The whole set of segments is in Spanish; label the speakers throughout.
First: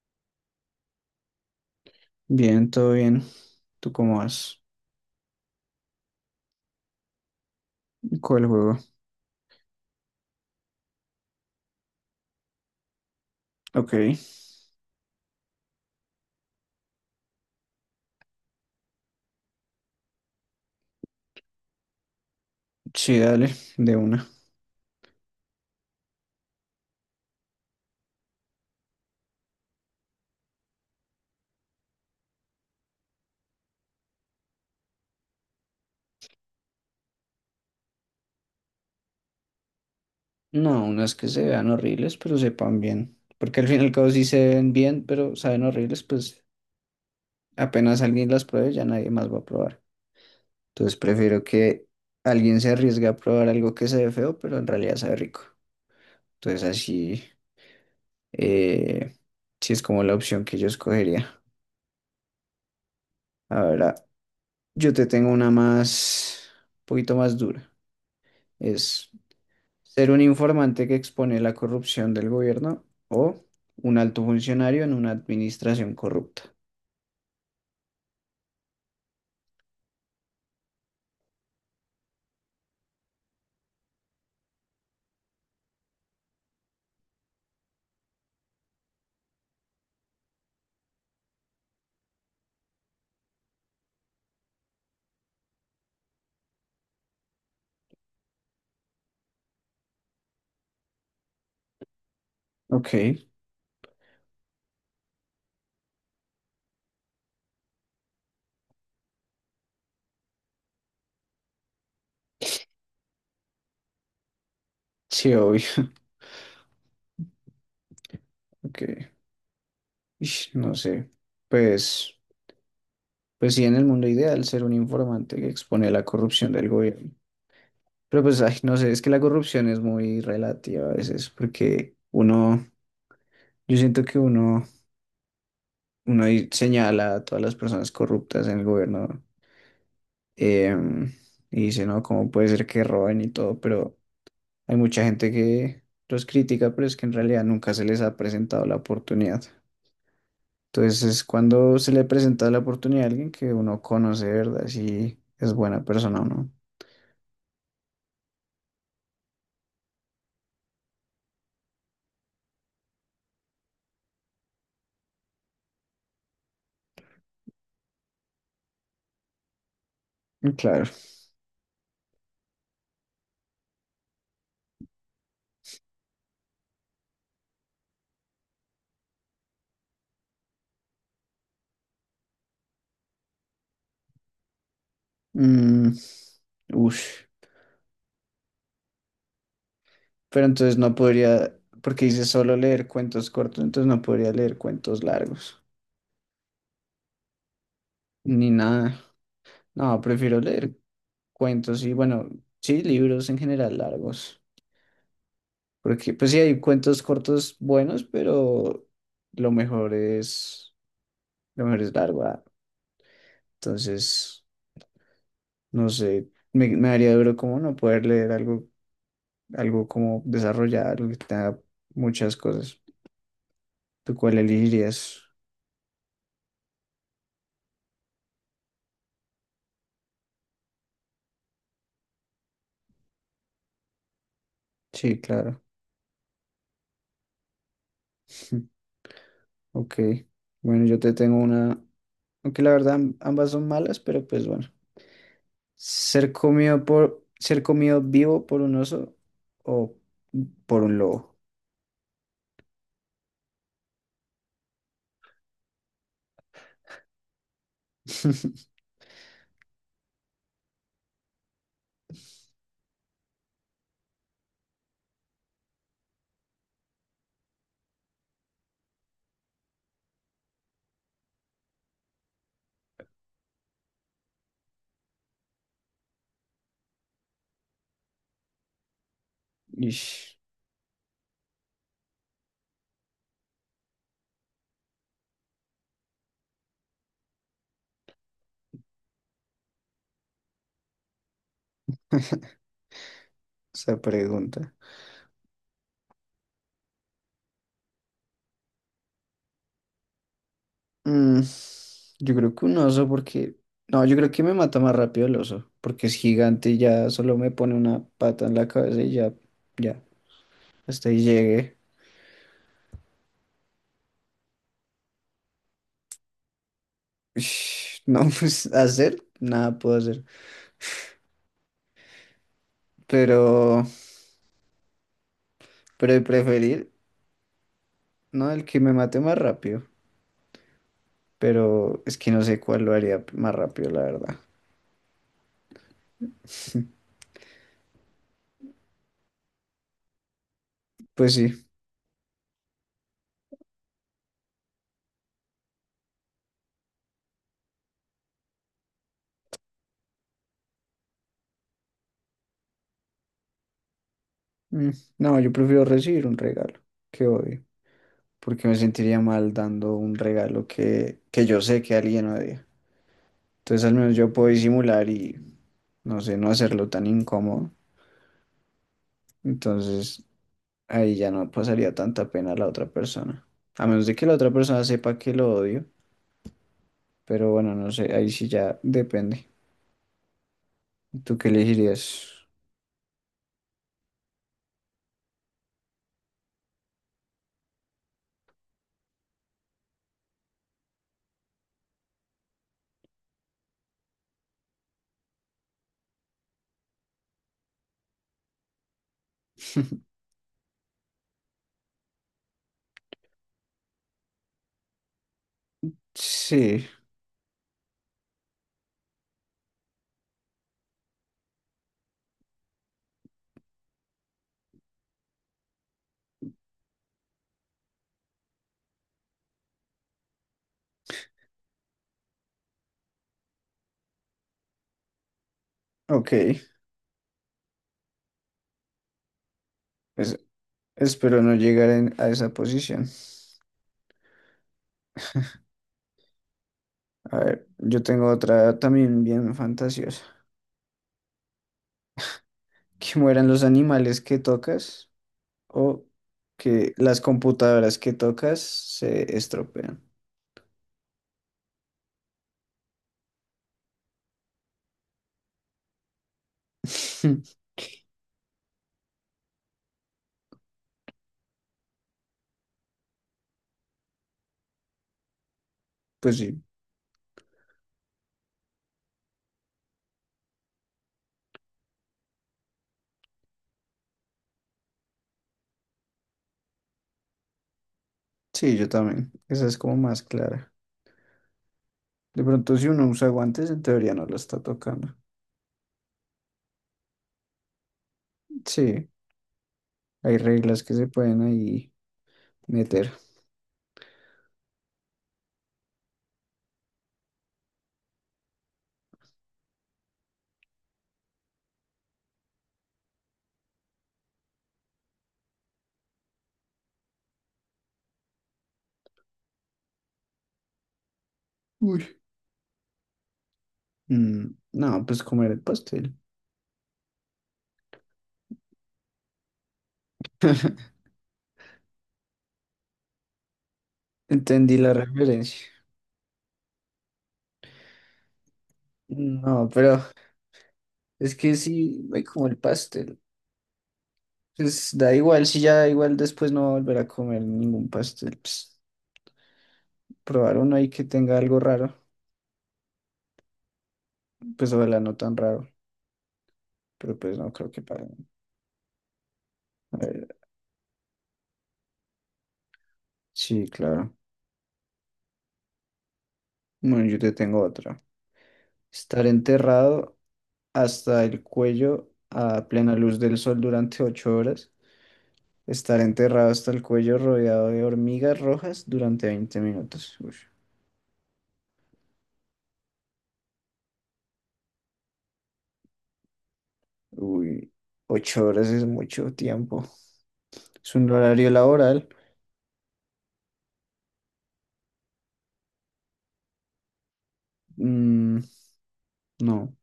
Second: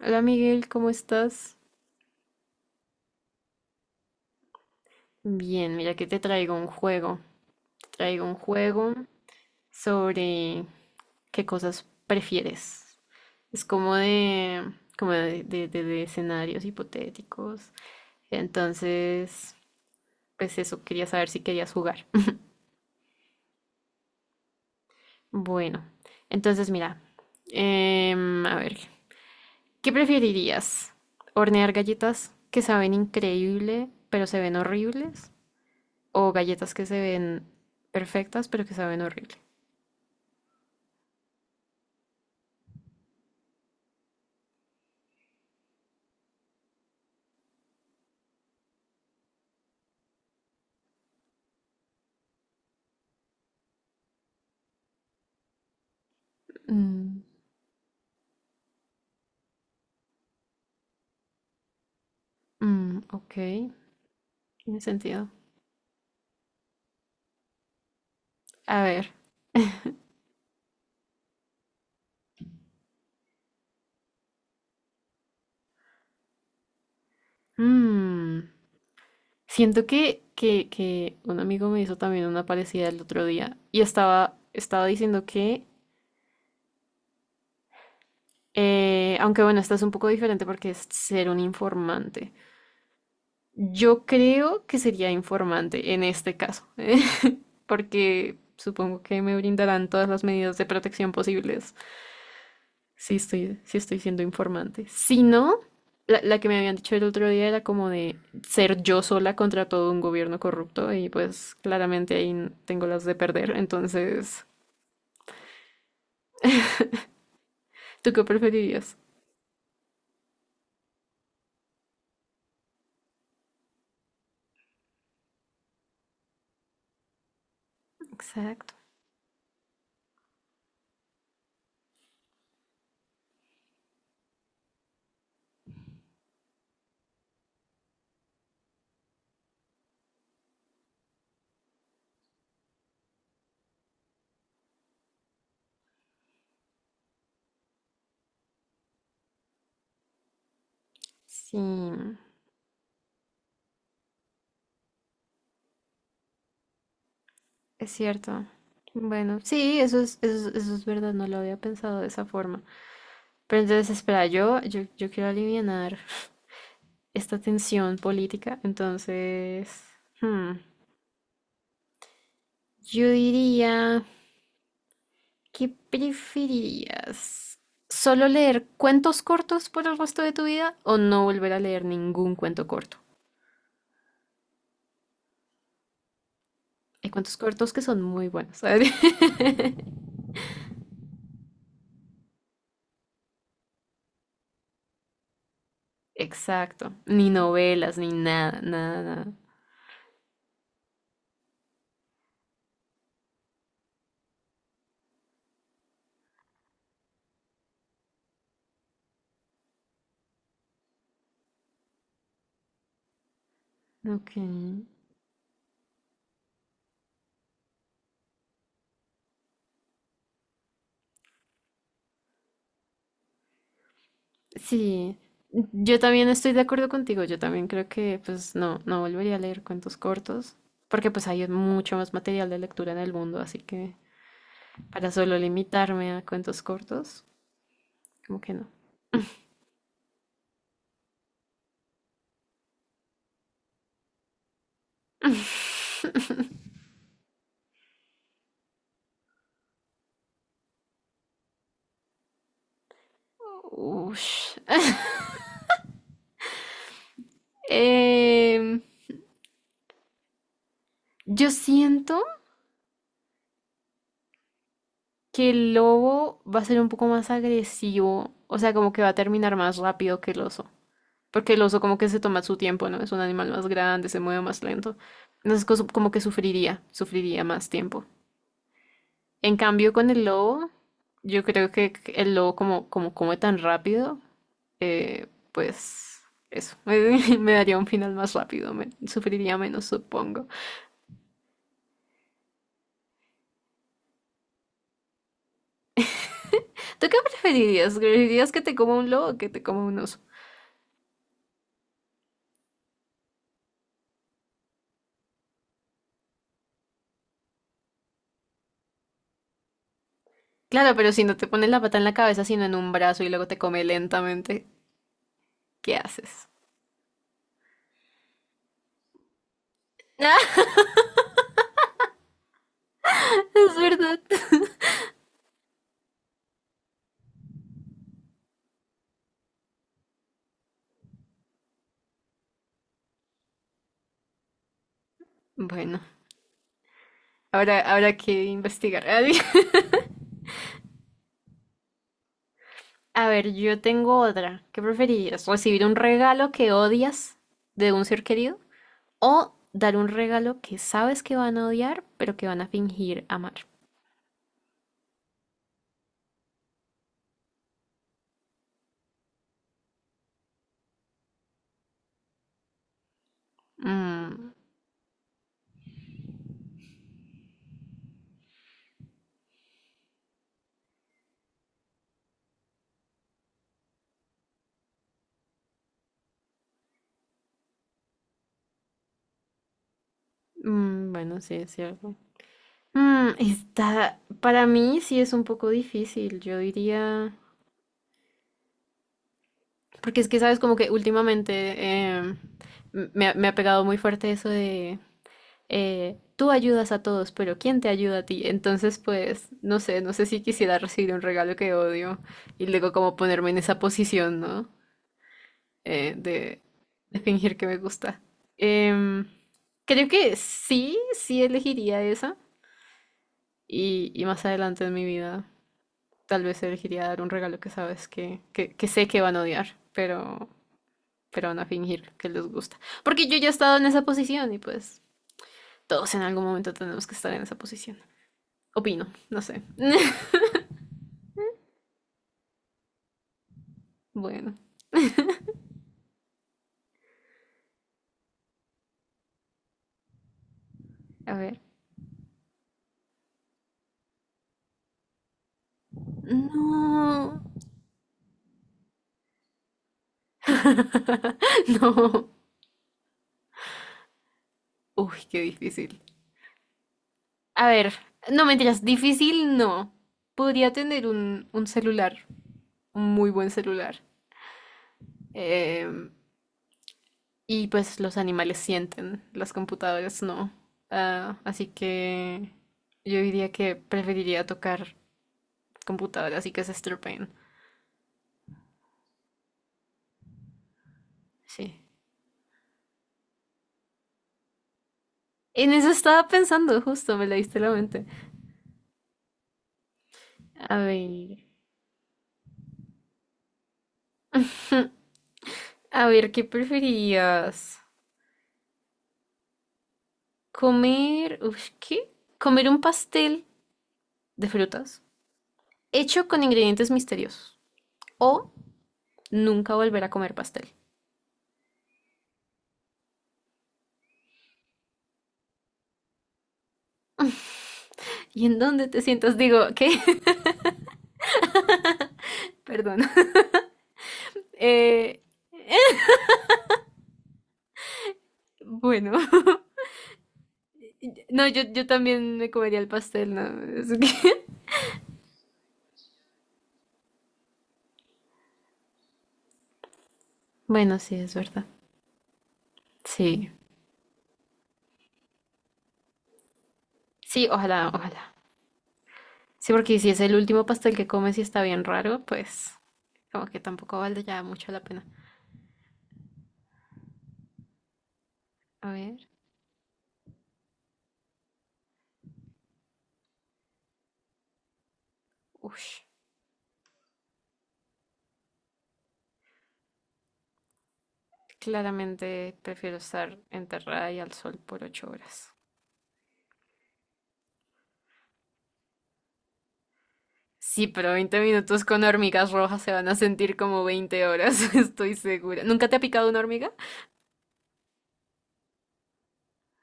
Speaker 1: Hola Miguel, ¿cómo estás?
Speaker 2: Bien, todo bien. ¿Tú cómo vas?
Speaker 1: Bien, mira que te traigo un juego. Te traigo un
Speaker 2: ¿Cuál juego?
Speaker 1: juego sobre qué cosas prefieres. Es
Speaker 2: Ok,
Speaker 1: como de, de escenarios hipotéticos. Entonces, pues eso, quería saber si querías jugar.
Speaker 2: sí, dale, de una.
Speaker 1: Bueno, entonces mira, a ver, ¿qué preferirías? ¿Hornear galletas que saben increíble pero se ven horribles? ¿O galletas que se ven perfectas pero que saben horrible?
Speaker 2: No, unas que se vean horribles, pero sepan bien. Porque al fin y al cabo sí se ven bien, pero saben horribles, pues apenas alguien las pruebe, ya nadie más va a probar. Entonces prefiero que alguien se arriesgue a probar algo que se ve feo, pero en realidad sabe rico. Entonces
Speaker 1: Mm.
Speaker 2: así, eh, sí es como la opción que yo escogería.
Speaker 1: Mm, ok,
Speaker 2: Ahora,
Speaker 1: tiene
Speaker 2: yo te
Speaker 1: sentido.
Speaker 2: tengo una más, un poquito más dura.
Speaker 1: A
Speaker 2: Es...
Speaker 1: ver,
Speaker 2: Ser un informante que expone la corrupción del gobierno o un alto funcionario en una administración corrupta.
Speaker 1: mm, siento que un amigo me hizo también una parecida el otro día y estaba diciendo que, aunque bueno, esta es un poco diferente porque es ser un informante. Yo creo que sería informante en este caso, porque supongo que me brindarán todas las medidas de protección posibles.
Speaker 2: Ok,
Speaker 1: Sí estoy siendo informante. Si no, la que me habían dicho el otro día era como de ser yo sola contra todo un gobierno corrupto y pues claramente ahí tengo las de perder. Entonces,
Speaker 2: sí, obvio.
Speaker 1: ¿tú qué preferirías?
Speaker 2: Ok, ish, no sé. Pues, pues sí, en el mundo ideal ser un informante que expone la corrupción del gobierno. Pero pues, ay,
Speaker 1: Exacto.
Speaker 2: no sé, es que la corrupción es muy relativa a veces porque uno, yo siento que uno, ahí señala a todas las personas corruptas en el gobierno, em, y dice, no, ¿cómo puede ser que roben y todo? Pero... Hay mucha gente que los critica, pero es que en realidad nunca se les ha presentado la oportunidad. Entonces es
Speaker 1: Sí,
Speaker 2: cuando se le presenta la oportunidad a alguien que uno conoce, de ¿verdad? Si es buena persona o no.
Speaker 1: es cierto. Bueno, sí, eso es verdad, no lo había pensado de esa forma. Pero entonces, espera, yo quiero alivianar esta tensión política. Entonces, hmm,
Speaker 2: Mm, claro.
Speaker 1: yo diría. ¿Qué preferirías? ¿Solo leer cuentos cortos por el resto de tu vida o no volver a leer ningún cuento corto?
Speaker 2: Mm,
Speaker 1: Hay
Speaker 2: ush.
Speaker 1: cuentos cortos que son muy buenos, ¿sabes?
Speaker 2: Pero entonces no podría, porque dice solo leer cuentos cortos, entonces no podría leer cuentos largos,
Speaker 1: Exacto. Ni novelas, ni
Speaker 2: ni
Speaker 1: nada,
Speaker 2: nada.
Speaker 1: nada,
Speaker 2: No, prefiero leer cuentos y bueno, sí, libros en general largos. Porque pues sí hay cuentos cortos buenos, pero lo mejor es, lo mejor es largo. Ah.
Speaker 1: nada. Ok.
Speaker 2: Entonces, no sé, me daría duro como no poder leer algo, algo como desarrollado, algo que tenga muchas cosas. ¿Tú cuál
Speaker 1: Sí,
Speaker 2: elegirías?
Speaker 1: yo también estoy de acuerdo contigo. Yo también creo que, pues, no, no volvería a leer cuentos cortos, porque pues hay mucho más material de lectura en el mundo, así que para
Speaker 2: Sí,
Speaker 1: solo
Speaker 2: claro.
Speaker 1: limitarme a cuentos cortos, como que no.
Speaker 2: Ok. Bueno, yo te tengo una, aunque la verdad ambas son malas, pero pues bueno. Ser comido por, ser comido vivo por un oso o por un lobo.
Speaker 1: Ush. Em, yo siento que el lobo va a ser un poco más agresivo, o sea, como que va a terminar más rápido que el oso, porque el oso como que se toma su tiempo, ¿no? Es un animal más grande, se mueve más lento, entonces como que sufriría, sufriría más tiempo. En cambio, con el
Speaker 2: Ish.
Speaker 1: lobo, yo creo que el lobo como come tan rápido, pues eso, me daría un final más rápido, sufriría menos, supongo.
Speaker 2: Esa pregunta.
Speaker 1: ¿Tú qué preferirías? ¿Preferirías que te coma un lobo o que te coma un oso?
Speaker 2: Mm, yo creo que un oso porque... No, yo creo que me mata más rápido el oso, porque es gigante y ya solo me pone una pata en la cabeza y ya, ya,
Speaker 1: Claro,
Speaker 2: hasta
Speaker 1: pero
Speaker 2: ahí
Speaker 1: si no te pones
Speaker 2: llegué.
Speaker 1: la pata en la cabeza, sino en un brazo y luego te come lentamente, ¿qué haces?
Speaker 2: Ush, no, pues hacer, nada puedo hacer.
Speaker 1: Ah, es
Speaker 2: Pero,
Speaker 1: verdad.
Speaker 2: pero de preferir, no, el que me mate más rápido. Pero es que no sé cuál lo haría más rápido, la verdad.
Speaker 1: Bueno, ahora habrá que investigar.
Speaker 2: Pues sí.
Speaker 1: A ver, yo tengo otra. ¿Qué preferirías? ¿Recibir un regalo que odias de un ser querido? ¿O dar un regalo que sabes que van a odiar, pero que van a fingir amar?
Speaker 2: mm, No, yo prefiero recibir un regalo. Qué odio. Porque me sentiría mal dando un regalo que yo sé que alguien odia. Entonces al menos yo puedo
Speaker 1: Mm.
Speaker 2: disimular y, no sé, no hacerlo tan incómodo. Entonces ahí ya no pasaría tanta pena a la otra persona. A menos de que la otra persona sepa que lo odio, pero bueno, no sé, ahí sí ya depende.
Speaker 1: Mm,
Speaker 2: ¿Tú
Speaker 1: bueno,
Speaker 2: qué
Speaker 1: sí, es cierto.
Speaker 2: elegirías?
Speaker 1: Mm, está, para mí sí es un poco difícil. Yo diría. Porque es que, sabes, como que últimamente em, ha me ha pegado muy fuerte eso de tú ayudas a todos, pero ¿quién te ayuda a ti? Entonces, pues, no sé, no sé si quisiera recibir un regalo que odio y luego como ponerme en esa posición, ¿no? Eh, de,
Speaker 2: Sí,
Speaker 1: de fingir que me gusta. Em, creo que sí, sí elegiría esa y más adelante en mi vida tal vez elegiría dar un regalo que sabes que sé que van a odiar, pero van a fingir que les gusta. Porque yo ya he estado en esa posición y pues todos en
Speaker 2: ok.
Speaker 1: algún momento tenemos que estar en esa posición. Opino, no sé.
Speaker 2: Pues espero no llegar a esa posición.
Speaker 1: Bueno,
Speaker 2: A ver, yo tengo otra también bien fantasiosa.
Speaker 1: a ver.
Speaker 2: Que mueran los animales que tocas o que las
Speaker 1: No.
Speaker 2: computadoras que tocas se estropean.
Speaker 1: No. Uy, qué difícil. A ver, no mentiras, difícil no. Podría tener un celular, un muy buen celular. Eh,
Speaker 2: Pues sí,
Speaker 1: y pues los animales sienten, las computadoras no. Ah, así que yo diría que preferiría tocar computadoras y que se estropean.
Speaker 2: sí, yo también. Esa es como más clara.
Speaker 1: Sí.
Speaker 2: De pronto, si uno usa guantes, en teoría no lo está tocando.
Speaker 1: En eso estaba pensando, justo me leíste la mente.
Speaker 2: Sí, hay
Speaker 1: A
Speaker 2: reglas que se pueden
Speaker 1: ver,
Speaker 2: ahí meter.
Speaker 1: a ver, ¿qué preferías? Comer, uf, ¿qué? Comer un pastel de frutas hecho con ingredientes misteriosos o nunca volver a comer pastel.
Speaker 2: Uy. No, pues comer el pastel.
Speaker 1: ¿Y en dónde te sientas? Digo, ¿qué? Perdón.
Speaker 2: Entendí la
Speaker 1: Eh,
Speaker 2: referencia.
Speaker 1: bueno,
Speaker 2: No, pero es
Speaker 1: no,
Speaker 2: que
Speaker 1: yo
Speaker 2: sí, me
Speaker 1: también
Speaker 2: como
Speaker 1: me
Speaker 2: el
Speaker 1: comería el
Speaker 2: pastel.
Speaker 1: pastel, ¿no? Es que-
Speaker 2: Pues da igual, si ya da igual, después no va a volver a comer ningún pastel. Pues, probar uno ahí
Speaker 1: Bueno,
Speaker 2: que
Speaker 1: sí, es
Speaker 2: tenga algo
Speaker 1: verdad.
Speaker 2: raro.
Speaker 1: Sí.
Speaker 2: Pues ojalá no tan raro, pero pues
Speaker 1: Sí,
Speaker 2: no creo que
Speaker 1: ojalá,
Speaker 2: pare.
Speaker 1: ojalá. Sí,
Speaker 2: A
Speaker 1: porque si es
Speaker 2: ver,
Speaker 1: el último pastel que comes y está bien raro, pues como que
Speaker 2: sí,
Speaker 1: tampoco
Speaker 2: claro.
Speaker 1: vale ya mucho la pena.
Speaker 2: Bueno, yo te tengo otra.
Speaker 1: A ver,
Speaker 2: Estar enterrado hasta el cuello a plena luz del sol durante 8 horas. Estar
Speaker 1: uff,
Speaker 2: enterrado hasta el cuello rodeado de hormigas rojas durante 20 minutos. Uy,
Speaker 1: claramente prefiero estar enterrada y al sol por 8 horas.
Speaker 2: uy, 8 horas es mucho tiempo.
Speaker 1: Sí,
Speaker 2: Es un
Speaker 1: pero 20
Speaker 2: horario
Speaker 1: minutos con
Speaker 2: laboral.
Speaker 1: hormigas rojas se van a sentir como 20 horas, estoy segura. ¿Nunca te ha picado una hormiga?
Speaker 2: Mm, no.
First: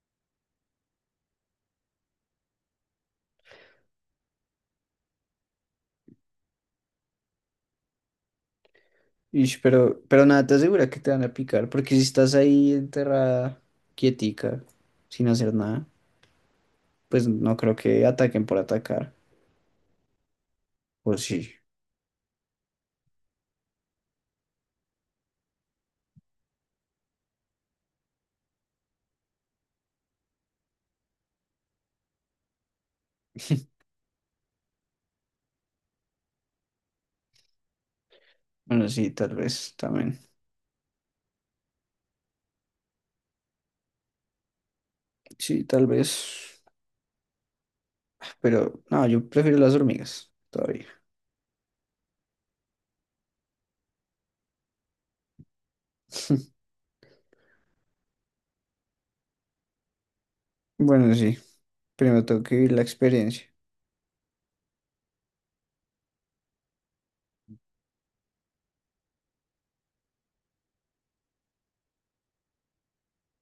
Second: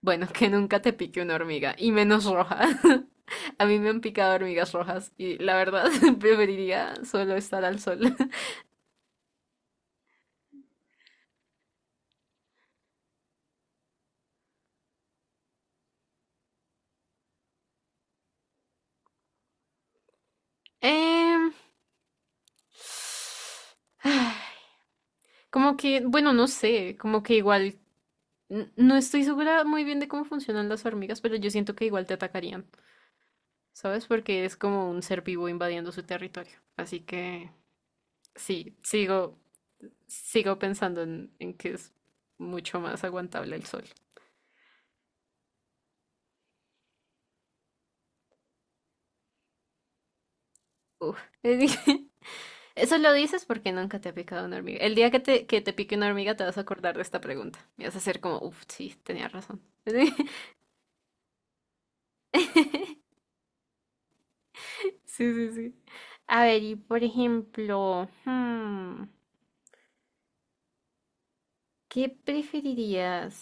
Speaker 1: Bueno, que nunca te pique una hormiga, y menos roja. A mí me han picado hormigas rojas y la verdad preferiría solo estar al sol.
Speaker 2: Ish, pero nada, te asegura que te van a picar, porque si estás ahí enterrada, quietica, sin hacer nada. Pues no creo que ataquen por atacar. O sí.
Speaker 1: Em, como que, bueno, no sé, como que igual no estoy segura muy bien de cómo funcionan las hormigas, pero yo siento que igual te atacarían, ¿sabes? Porque es como un ser vivo invadiendo su territorio. Así que sí,
Speaker 2: Bueno, sí, tal
Speaker 1: sigo,
Speaker 2: vez también.
Speaker 1: sigo pensando en que es mucho más aguantable el sol.
Speaker 2: Sí, tal vez. Pero no, yo prefiero las hormigas todavía.
Speaker 1: Uf. Eso lo dices porque nunca te ha picado una hormiga. El día que te pique una hormiga te vas a acordar de esta pregunta. Y vas a ser como, uff, sí, tenía razón.
Speaker 2: Bueno, sí. Primero tengo que vivir la experiencia.
Speaker 1: Sí, sí, sí. A ver, y por ejemplo, hmm, ¿qué preferirías?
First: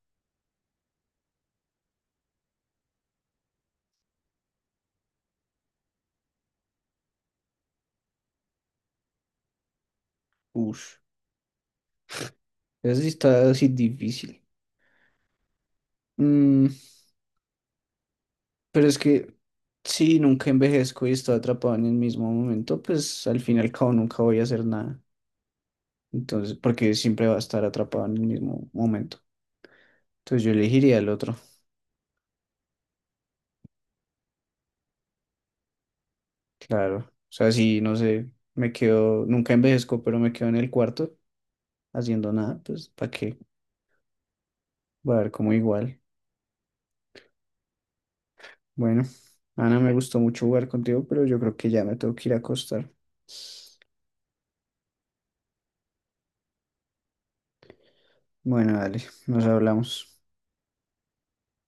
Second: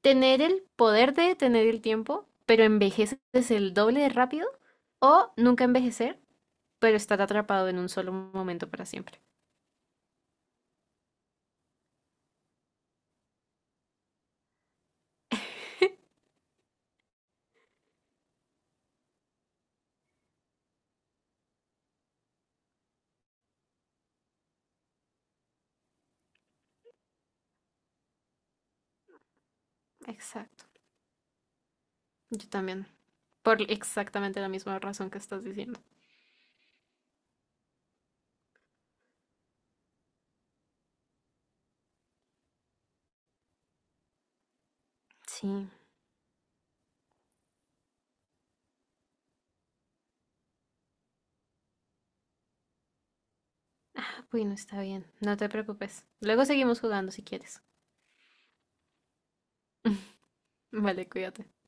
Speaker 1: Tener el poder de detener el tiempo, pero envejeces el doble de rápido, o nunca envejecer, pero estar atrapado en un solo momento para siempre.
Speaker 2: Ush. Eso sí está así difícil. Mm, pero es que si nunca envejezco y estoy atrapado en el mismo momento, pues al fin y al cabo nunca voy a hacer nada. Entonces, porque siempre va a estar atrapado en el mismo momento. Entonces yo
Speaker 1: Exacto.
Speaker 2: elegiría el otro.
Speaker 1: Yo también. Por exactamente la misma razón que estás diciendo.
Speaker 2: Claro, o sea, sí, no sé, me quedo, nunca envejezco, pero me quedo en el cuarto haciendo nada, pues, ¿para qué? Voy a ver como
Speaker 1: Sí.
Speaker 2: igual. Bueno, Ana, me gustó mucho jugar contigo, pero yo creo que ya me tengo que ir a acostar.
Speaker 1: Bueno, está bien. No te preocupes. Luego seguimos jugando si quieres.
Speaker 2: Bueno, dale, nos hablamos.
Speaker 1: Vale, cuídate.